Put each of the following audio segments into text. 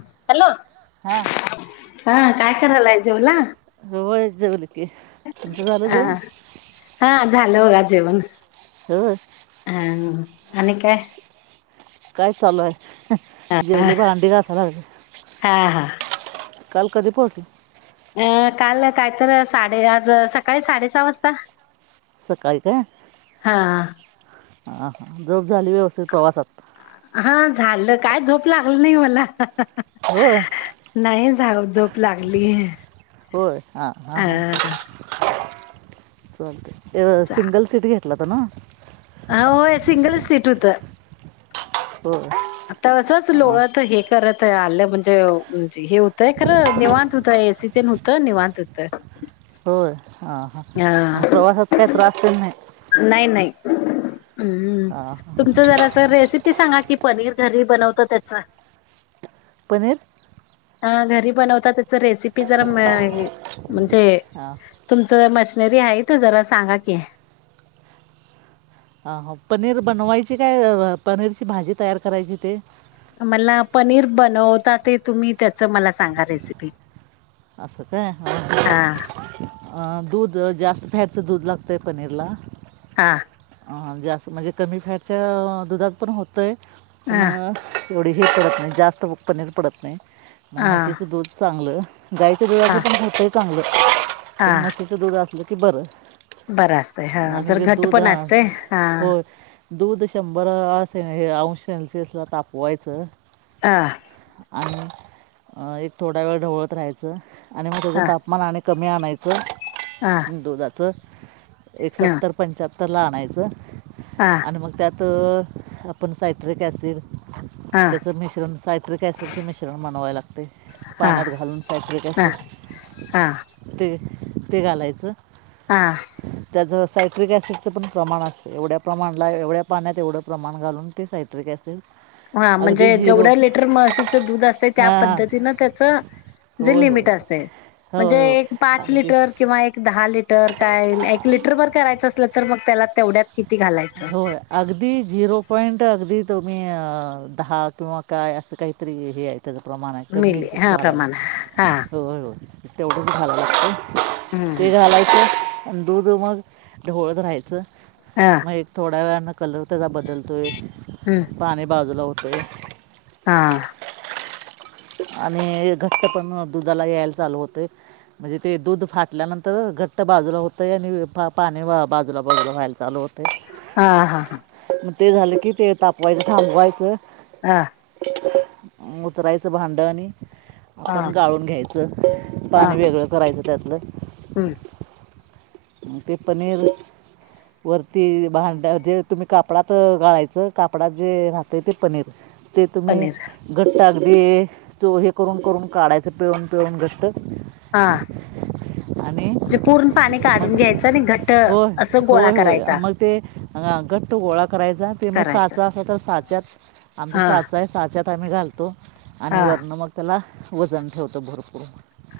Hello हा हा काय करायलाय जेवला होय जेवल की तुमचं झालं हा जेवण हा झालं बघा जेवण हो आणि काय काय चालू आहे जेवले भांडी घातलाे हा हा काल कधी पोर्ट अ काल कायत साडे आज सकाळी साडे सहा वाजता सकाळी काय हा ह हां जर झाली व्यवस्थित प्रवासात हा झालं काय झोप लागलं नाही मला हो नाही झा झोप लागली होय हा हा अ हां चालते सिंगल सीट घ कला तर ना हो हो सिंगलच सीट होतं हो आता असंच लोळत हे करत आलं म्हणजे हे होतंय खरं निवांत होतय एसी तेन होतं निवांत होतं ह होय हां हां मग प्रवासात काही त्रास तर नाही नाही नाही हां हां. तुमच जरा रेसिपी सांगा की पनीर घरी बनवत त्याचा पनीर हा घरी बनवता त्याच रेसिपी मिळाली जरा म्हणजे, हां तुमचं मशनरी आहे त जरा सांगा की. अ पनीर बनवायची काय पनीरची भाजी तयार करायची ते- मला पनीर बनवता ते तुम्ही त्याच मला सांगा रेसिपी. अस काय हा हा दूध जास्त फॅटचं दूध लागतंय पनीरला. हां अ जास्त म्हणजे कमी फॅटच्या दुधात पण होतंय ह पण. एवडीही पडत नाही जास्त पनीर पडत नाही मग ह म्हशीचं दूध चांगलं गायचं दुधाचं ह पण होतंही चांगलं हा पण म्हशीचं दूध असलं की बरं. बरं असत हा आणि जर जे घट दूध पण हा असते हा? होय दूध शंभर अंश सेल्सिअस ला तापवायचं. हं आणि एक थोडा वेळ ढवळत राहायचं आणि मग त्याचं तापमान अने- कमी आणायचं हा. दुधाचं एकसत्तर पंच्याहत्तर ला आणायचं. हां. आणि मग त्यात आपण सायट्रिक ॲसिड ह त्याच मिश्रण सायट्रिक सिडच मिश्रण बनवा लागते पाण्यात घालून फॅब्रिक असेल ह ते ते घालायचं. हां. त्याच सायट्रिक सिडचं पण प्रमाण असते एवढ्या प्रमाणला एवढ्या पाण्यात एवढं प्रमाण घालून ते साहित्य हे असतय. हा म्हणजे जेवढ्या लिटर म्हशीचं दूध असत त्या हां पद्धतीनं त्याच. जे होय होय लिमिट असते म्हणजे होय हो एक पाच अगदी लिटर किंवा एक दहा लिटर काय एक लिटर बर करायचं असलं तर मग त्याला तेवढ्यात किती? घालायचं होय. अगदी झिरो पॉईंट अगदी तुम्ही दहा किंवा काय असं काहीतरी हे आहे. त्याचं प्रमाण आहे कमी मिली हच्यात हा घालायला प्रमाण हा लागतं होय हो तेवढंच घालायला लागतंय. ते हम्म. घालायचं आणि दूध मग ढवळत राहायचं. हा. मग एक थोड्या वेळान कलर त्याचा बदलतोय हम्म पाणी बाजूला होतोय. हा. आणि घट्ट पण दुधाला यायला चालू होतय. म्हणजे ते दूध फाटल्यानंतर घट्ट बाजूला होतय आणि पाणी बाजूला बाजूला व्हायलतय. चालू होतय. हा -हा -हा. मग ते झालं की ते तापवायचं थांबवायचं. हा. उतरायचं भांड आणि हा आपण गाळून घ्यायचं हा पाणी वेगळं करायचं त्यातलं हम्म. न ते पनीर वरती भांड्या जे तुम्ही कापडात गाळायचं कापडात जे राहतं ते पनीर. ते तुम्ही? पनीर घट्ट अगदी चो हे करून करून काढायचं पिळून पिळून घट्ट. हा. आणि म्हणजे पूर्ण पाणी काढून मग घ्यायचं आणि घट्ट असं गोळा करायचा. ह घट्ट गोळा करायचा ते मग करायचं साचा असा तर साच्यात आमचा हा साचा आहे साच्यात हताम्ी घालतो आणि हा वरणं मग त्याला वजन ठेवतो भरपूर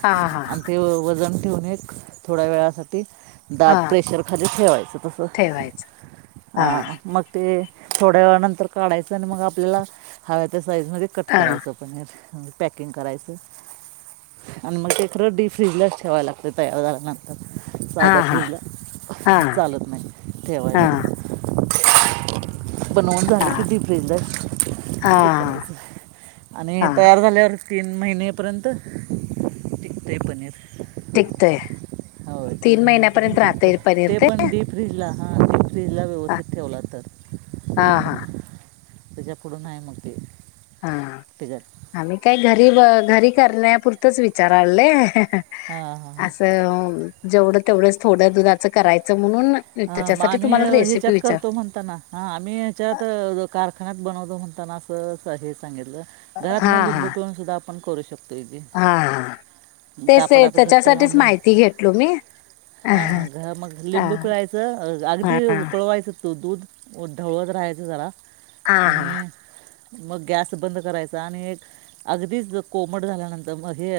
हा ह हा आणि हा. ते वजन ठेवून एक थोड्या वेळासाठी दाब हा प्रेशरखाली ठेवायचं तस ठेवायचं हा ह मग ते थोड्या वेळानंतर काढायचं आणि मग आपल्याला हव्याच्या साईजमध्ये कट हा करायचं. प पॅकिंग करायचं. आणि मग ए र डी फ्रीजलाच ठेवायला लागते तयार झाल्यानंतर हा साध्या हा फ्रीजला हा चालत नाही हा ठेवायला बनून जाली हा कितीी फ्रंद हा एक नाही. आणि हा तयार झाल्यावर तीन महिनेपर्यंत तिकते पनीर टिकते. हो तीन महिन्यापर्यंत ते पण फ्रीजला हां फ्रीजला व्यवस्थित ठेवला तर हा हा त्याच्या पुुढून आहे मग ते हा त्याच्यात आम्ही काय घरी घरी करण्यापुरतंच विचार आणले. हां हां हां असं जेवढं तेवढंच थोडं दुधाचं करायचं म्हणून मग त्याच्यासाठी आम्ही तुम्हाला रेसिपी ह्याच्यात विचार- करतो ताना हा आम्ही ह्याच्यात कारखान्यात बनवतो म्हणताना असं हे सांगितलं. घरात हा म हा लिंबू पिळून सुद्धा आपण करू शकतोय. हा तेच कापडात त्याच्यासाठीच माहिती घेतलो मी- हा घर मग हा लिंबू- पिळायच अगदी उकळवायचं तू दूध ढवळत राहायचं जरा आणि हा मग गॅस बंद करायचा आणि एक अगदीच कोमट झाल्यानंतर मग हे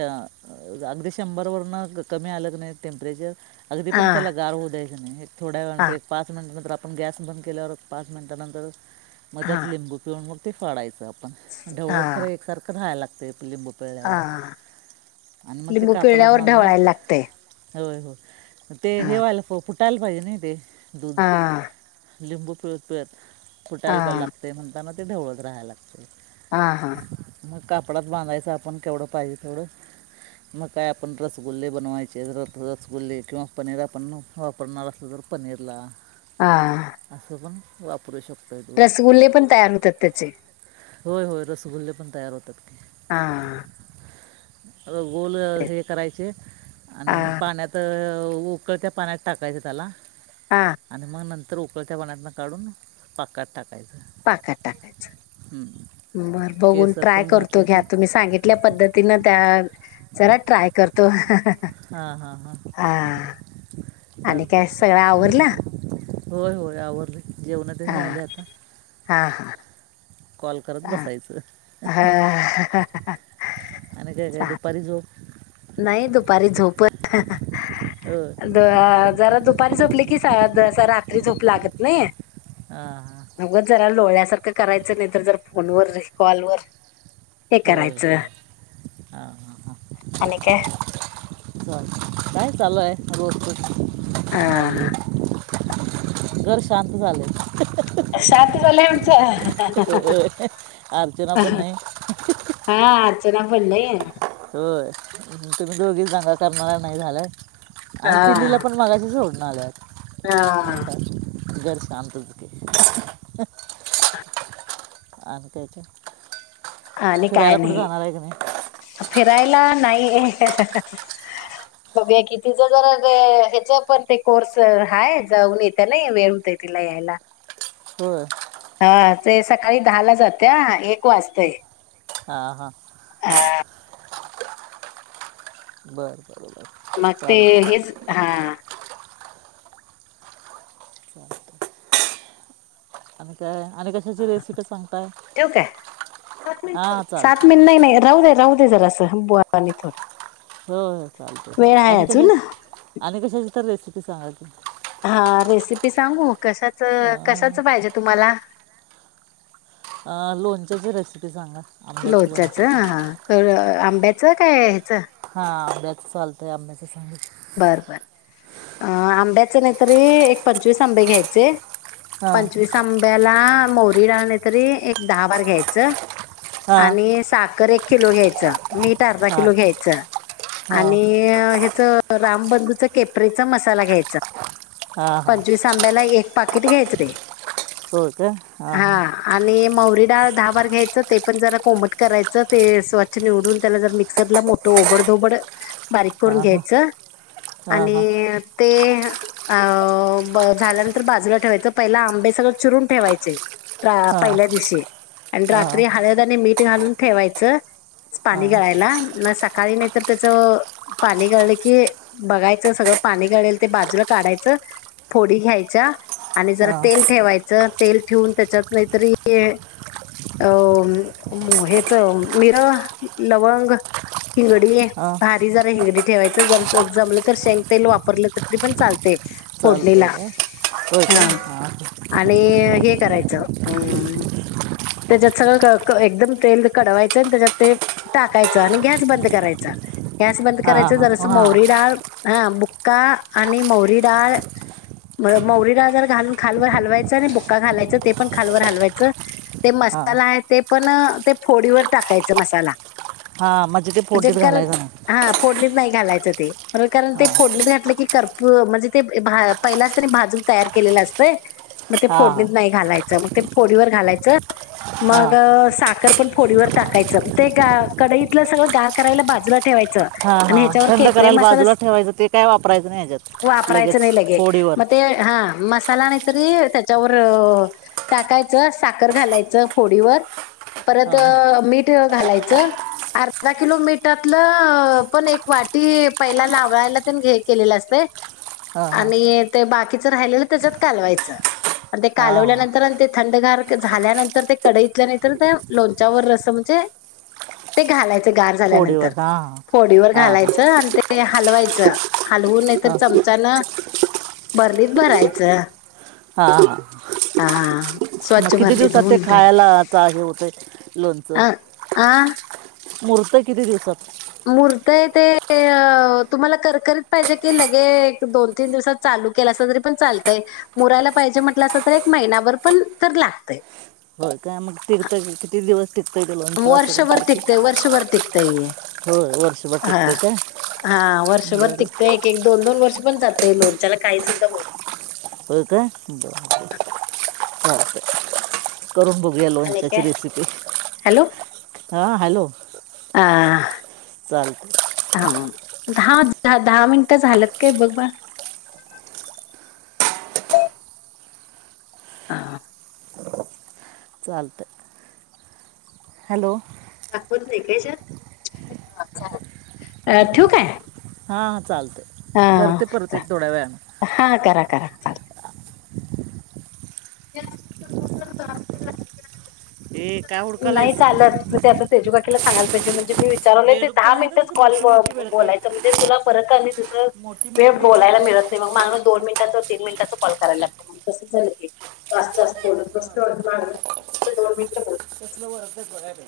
अगदी शंभर वरन कमी आलं क नाही टेम्परेचर. अगदी पण त्याला हा गार होऊ दयचं नाही एक थोड्या वेळ नर पाच मिनटंतर. आपण गॅस बंद केल्यावर पाच मिनटानंतर मध्ये हा त्यात लिंबू पिऊून मग ते फाडायचं. आपण ण ढवळ खरं एकसारखं घ्यायला लागतेय लिंबू. हा पिळल्यावर आणि मग ते लिंबू कापडात पिळल्यावर बांधून ढवळायला लागतंय. होय हो ते हेवायला फुटायला पाहिजे नाही ते दूध. हा लिंबू पिळत पिळत हा खुटायला लागते म्हणताना ते ढवळक राहायला लागते. हा हां मग कापडात बांधायचं आपण केवढं पाहिजे थोडं. मग काय आपण रसगुल्ले बनवायचे रसगुल्ले किंवा पनीर पण वापर वापरणार असलं तर पनीरला. हां असं पण वापरू शकतो. रसगुल्ले पण तयार होतात त्याचे. होय होय रसगुल्ले पण तयार होतात की. हां गोल हे करायचे हा आणि पाण्यात उकळत्या पाण्यात ताकायच तला हां आणि मग नंतर उकळत पाण्यातनं काढून पाकात टाकायचं पाकात टाकायचं. हम्म बरं बघून केसर ट्राय तेन करतो घातलं की घ्या तुम्ही सांगित कल्या पद्धतीन त्या जरा ट्राय करतो. हा हा हां हां [unintelligible] आणि काय सगळं आवरला. होय होय आवरली जेवणात हा झाले आता. हा हा कॉल करत हा बसायचं हां अनेक दुपारी झोप नाही दुपारी झोपत. अ [unintelligible] जरा दुपारी झोपली की ज रात्री झोप लागत नाही. ह हां अगं जरा लोहळ्यासारखं करायचं नाही तर जर फोनवर र कॉलवर हे हो हो करायचं हो हां हां हां. आणि काय? काय चालू आहे रोज आ अ घर शांत झाले. शातवला म्हणचा. अर्चना प नाही हा अर्चना पणय हो तुम्ही दोघीच जांगा करणारा नाही झाल्या आणि पिल्लीला हा पण मागाचीच होो ना हा घर शांत हो चुके आण कायच आणि फिरायला काय पुुठे नाही जाणार आहे की नाही फिरायला नाही बघया की तिचं जरा ते ह्याच पण ते कोर्स हा जाऊन येते नाही वेळ होत तिला यायला हो हा ते सकाळी दहा ला जाते एक वाजताय हा हा ह बरं बरं बरं मग ते चालतं हेच हा ह आणि काय आणि क ठव काय स हां चालतं सात मिन नाही नाही राहू दे राह जरा असं बवा थोड हो हो चालत चालत आणि अजून कशाची आणि कशाची तर रेसिपी सांगा तुम्ही हा रेसिपी सांगू कशाच अं, कशाच पाहिजे तुम्हाला लोणच्याची रेसिपी सांगा आंब्याच्या लोचाच लोणच्याची हा आंब्याचं काय ह्याच हा आंब्याच चालतय आंब्याच सांग बर बर आंब्याच नाहीतरी एक पंचवीस आंबे घ्यायचे हां पंचवीस आंब्याला मोरी ालणे तरी एक दहा बार घ्यायचं हां आणि साखर एक किलो घ्यायचं मीठ अर्धा हां किलो घ्यायचं हां आणि ह्याच रामबंधूचा केपरेचा मसाला घ्यायचा हां हां पंचवीस आंब्याला एक पाकिट घ्यायचं रे होय का हां हा हां आणि मौवरी डाळ दहा बार घ्यायचं ते पण जरा कोमट करायचं ते स्वच्छ निवडून त्याला जर मिक्सरला मोठ तो ओबड धोबड बारीक करून हां घ्यायच हां हां आणि ते अ झाल्यानंतर बाजूला ठेवायचं पहिला आंबे सगळं चिरून ठेवायचे हां पहिल्या दिवशी आणि हां रात्री हळद आणि मीठ घालून ठेवायचं पाणी हां गळायला म सकाळी नाही तर त्याच पाणी गळलं की बघायचं सगळं पाणी गळेल ते बाजूला काढायचं फोडी घ्यायच्या. आणि जरा हां तेल ठेवायचं तेल ठेवून त्याच्यात नाहीतरी अ हेच मिर लवंग हिंगडी हां भारी जरा हिंगडी ठेवायच जर जमलं तर शेंग तेल वापरलं तरी पण चालते. फोडणीला चालतंय काय होय हा का हां आणि हे करायचं. त्याच्यात सगळं एकदम तेल कडवायचं आणि त्याच्यात ते टाकायचं आणि गॅस बंद करायच गॅस बंद करायच हां जर अस हां मौरी डाळ. हा बुक्का आणि मौरी डाळ मग मौरीला आजार घालून खालवर हलवायचं आणि बुक्का घालायचं ते पण खालवर हलवायचं. ते हां मसाला आहे ते पण ते फोडीवर टाकायचं मसाला हा म्हणजे ते फोर्टस घालायचं नाही. हा फोडणीत नाही घालायचं ते कारण ते हां फोडणीत घातलं की कर्पूर म्हणजे ते पहिलाच त्यानी भाजून तयार केलेलं असत मग ते हां फोडणीत नाही घालायचं मग ते फोडीवर घालायच. मग हां साखर पण फोडीवर टाकायचं ते ग कडईतलं सगळं गार करायला बाजूला ठ हां हां थंड हच्याे करायला म बाजूला ठेवायचं ते काय वापरायचं नाही ह्याच्यात वाप लगेच ले. फोडीवर ते हा मसाला नाहीतरी त्याच्यावर टाकायचं. साकर घालायचं फोडीवर परत हां हां मीठ घालायचं. अर्धा किलो मिठातलं पण एक वाटी पहिला लावळायला ते घे. केलेलं असते हां आणि बाकीच राहि त्याच्यात कालवायच आणि ते हां हां कालवल्यानंतर थंडार. झाल्यानंतर ते कडईतल्या नाही तरर त्या लोणच्यावर रस म्हणजे ते घालायचं गार झाल्यानंतर फोडीवर हां फोडीवर हां हां हां घालायचं आणि ते हलवायचं हलवून नाही तरर हां चमचान बर्लीत भरायचं. हा हां. हा मग स्वच्छ किती भरली दिवसात ते धुवून धुऊन खायलाच आहे होतं लोणचं. अ आ. मूर्त किती दिसात मूर्त आहे ते तुम्हाला करकीत पाहिजे की लगे दोन तीन दिवसात चालू केलं तरी पण चालतंय मोरायला पाहिजे म्हटलं अस तर एक महिनाभर पण तर लागतय. हो काय मग तिर् किती दिवस टिकत ते लंच वर्षभर टिकतय वर्षभर टिकतय हे हो वर्षभर हा टिकत का? हा वर्षभर तिकते एक एक दोन दोन वर्ष पण जातय लोनच्याला काही सुद्धा होत. पक द ह. करून बघूया आणि लोंचाची काय रेसिपी हा हॅलो. आ. चालतं हा दहा दहा मिनिटं झाल्यात काय बघ बा. हा. चालतं. हॅलो. दाखवत नाही का ठेू काय? हा हा चालत. हा हा करा करा चा ए काय नाही हुडकालायस चालत. ते आ तेजूकाकीला सगाय पाहिजे म्हजे म विचारले ते बेडूक तर दहा नाही तर मिनिटच तिथे कॉल मोठी मोठी बेडकं बोलायचं आहेत म्हणजे तुला फरक काम् तसं. मोठी वे मोठी लय बोलायला बेडकं मिळत आहेत नाही मग माग दोन मिनटचं तनट ॉल करायला ला झा बोल दोन मिनट तसल्या व अर्च बघायला.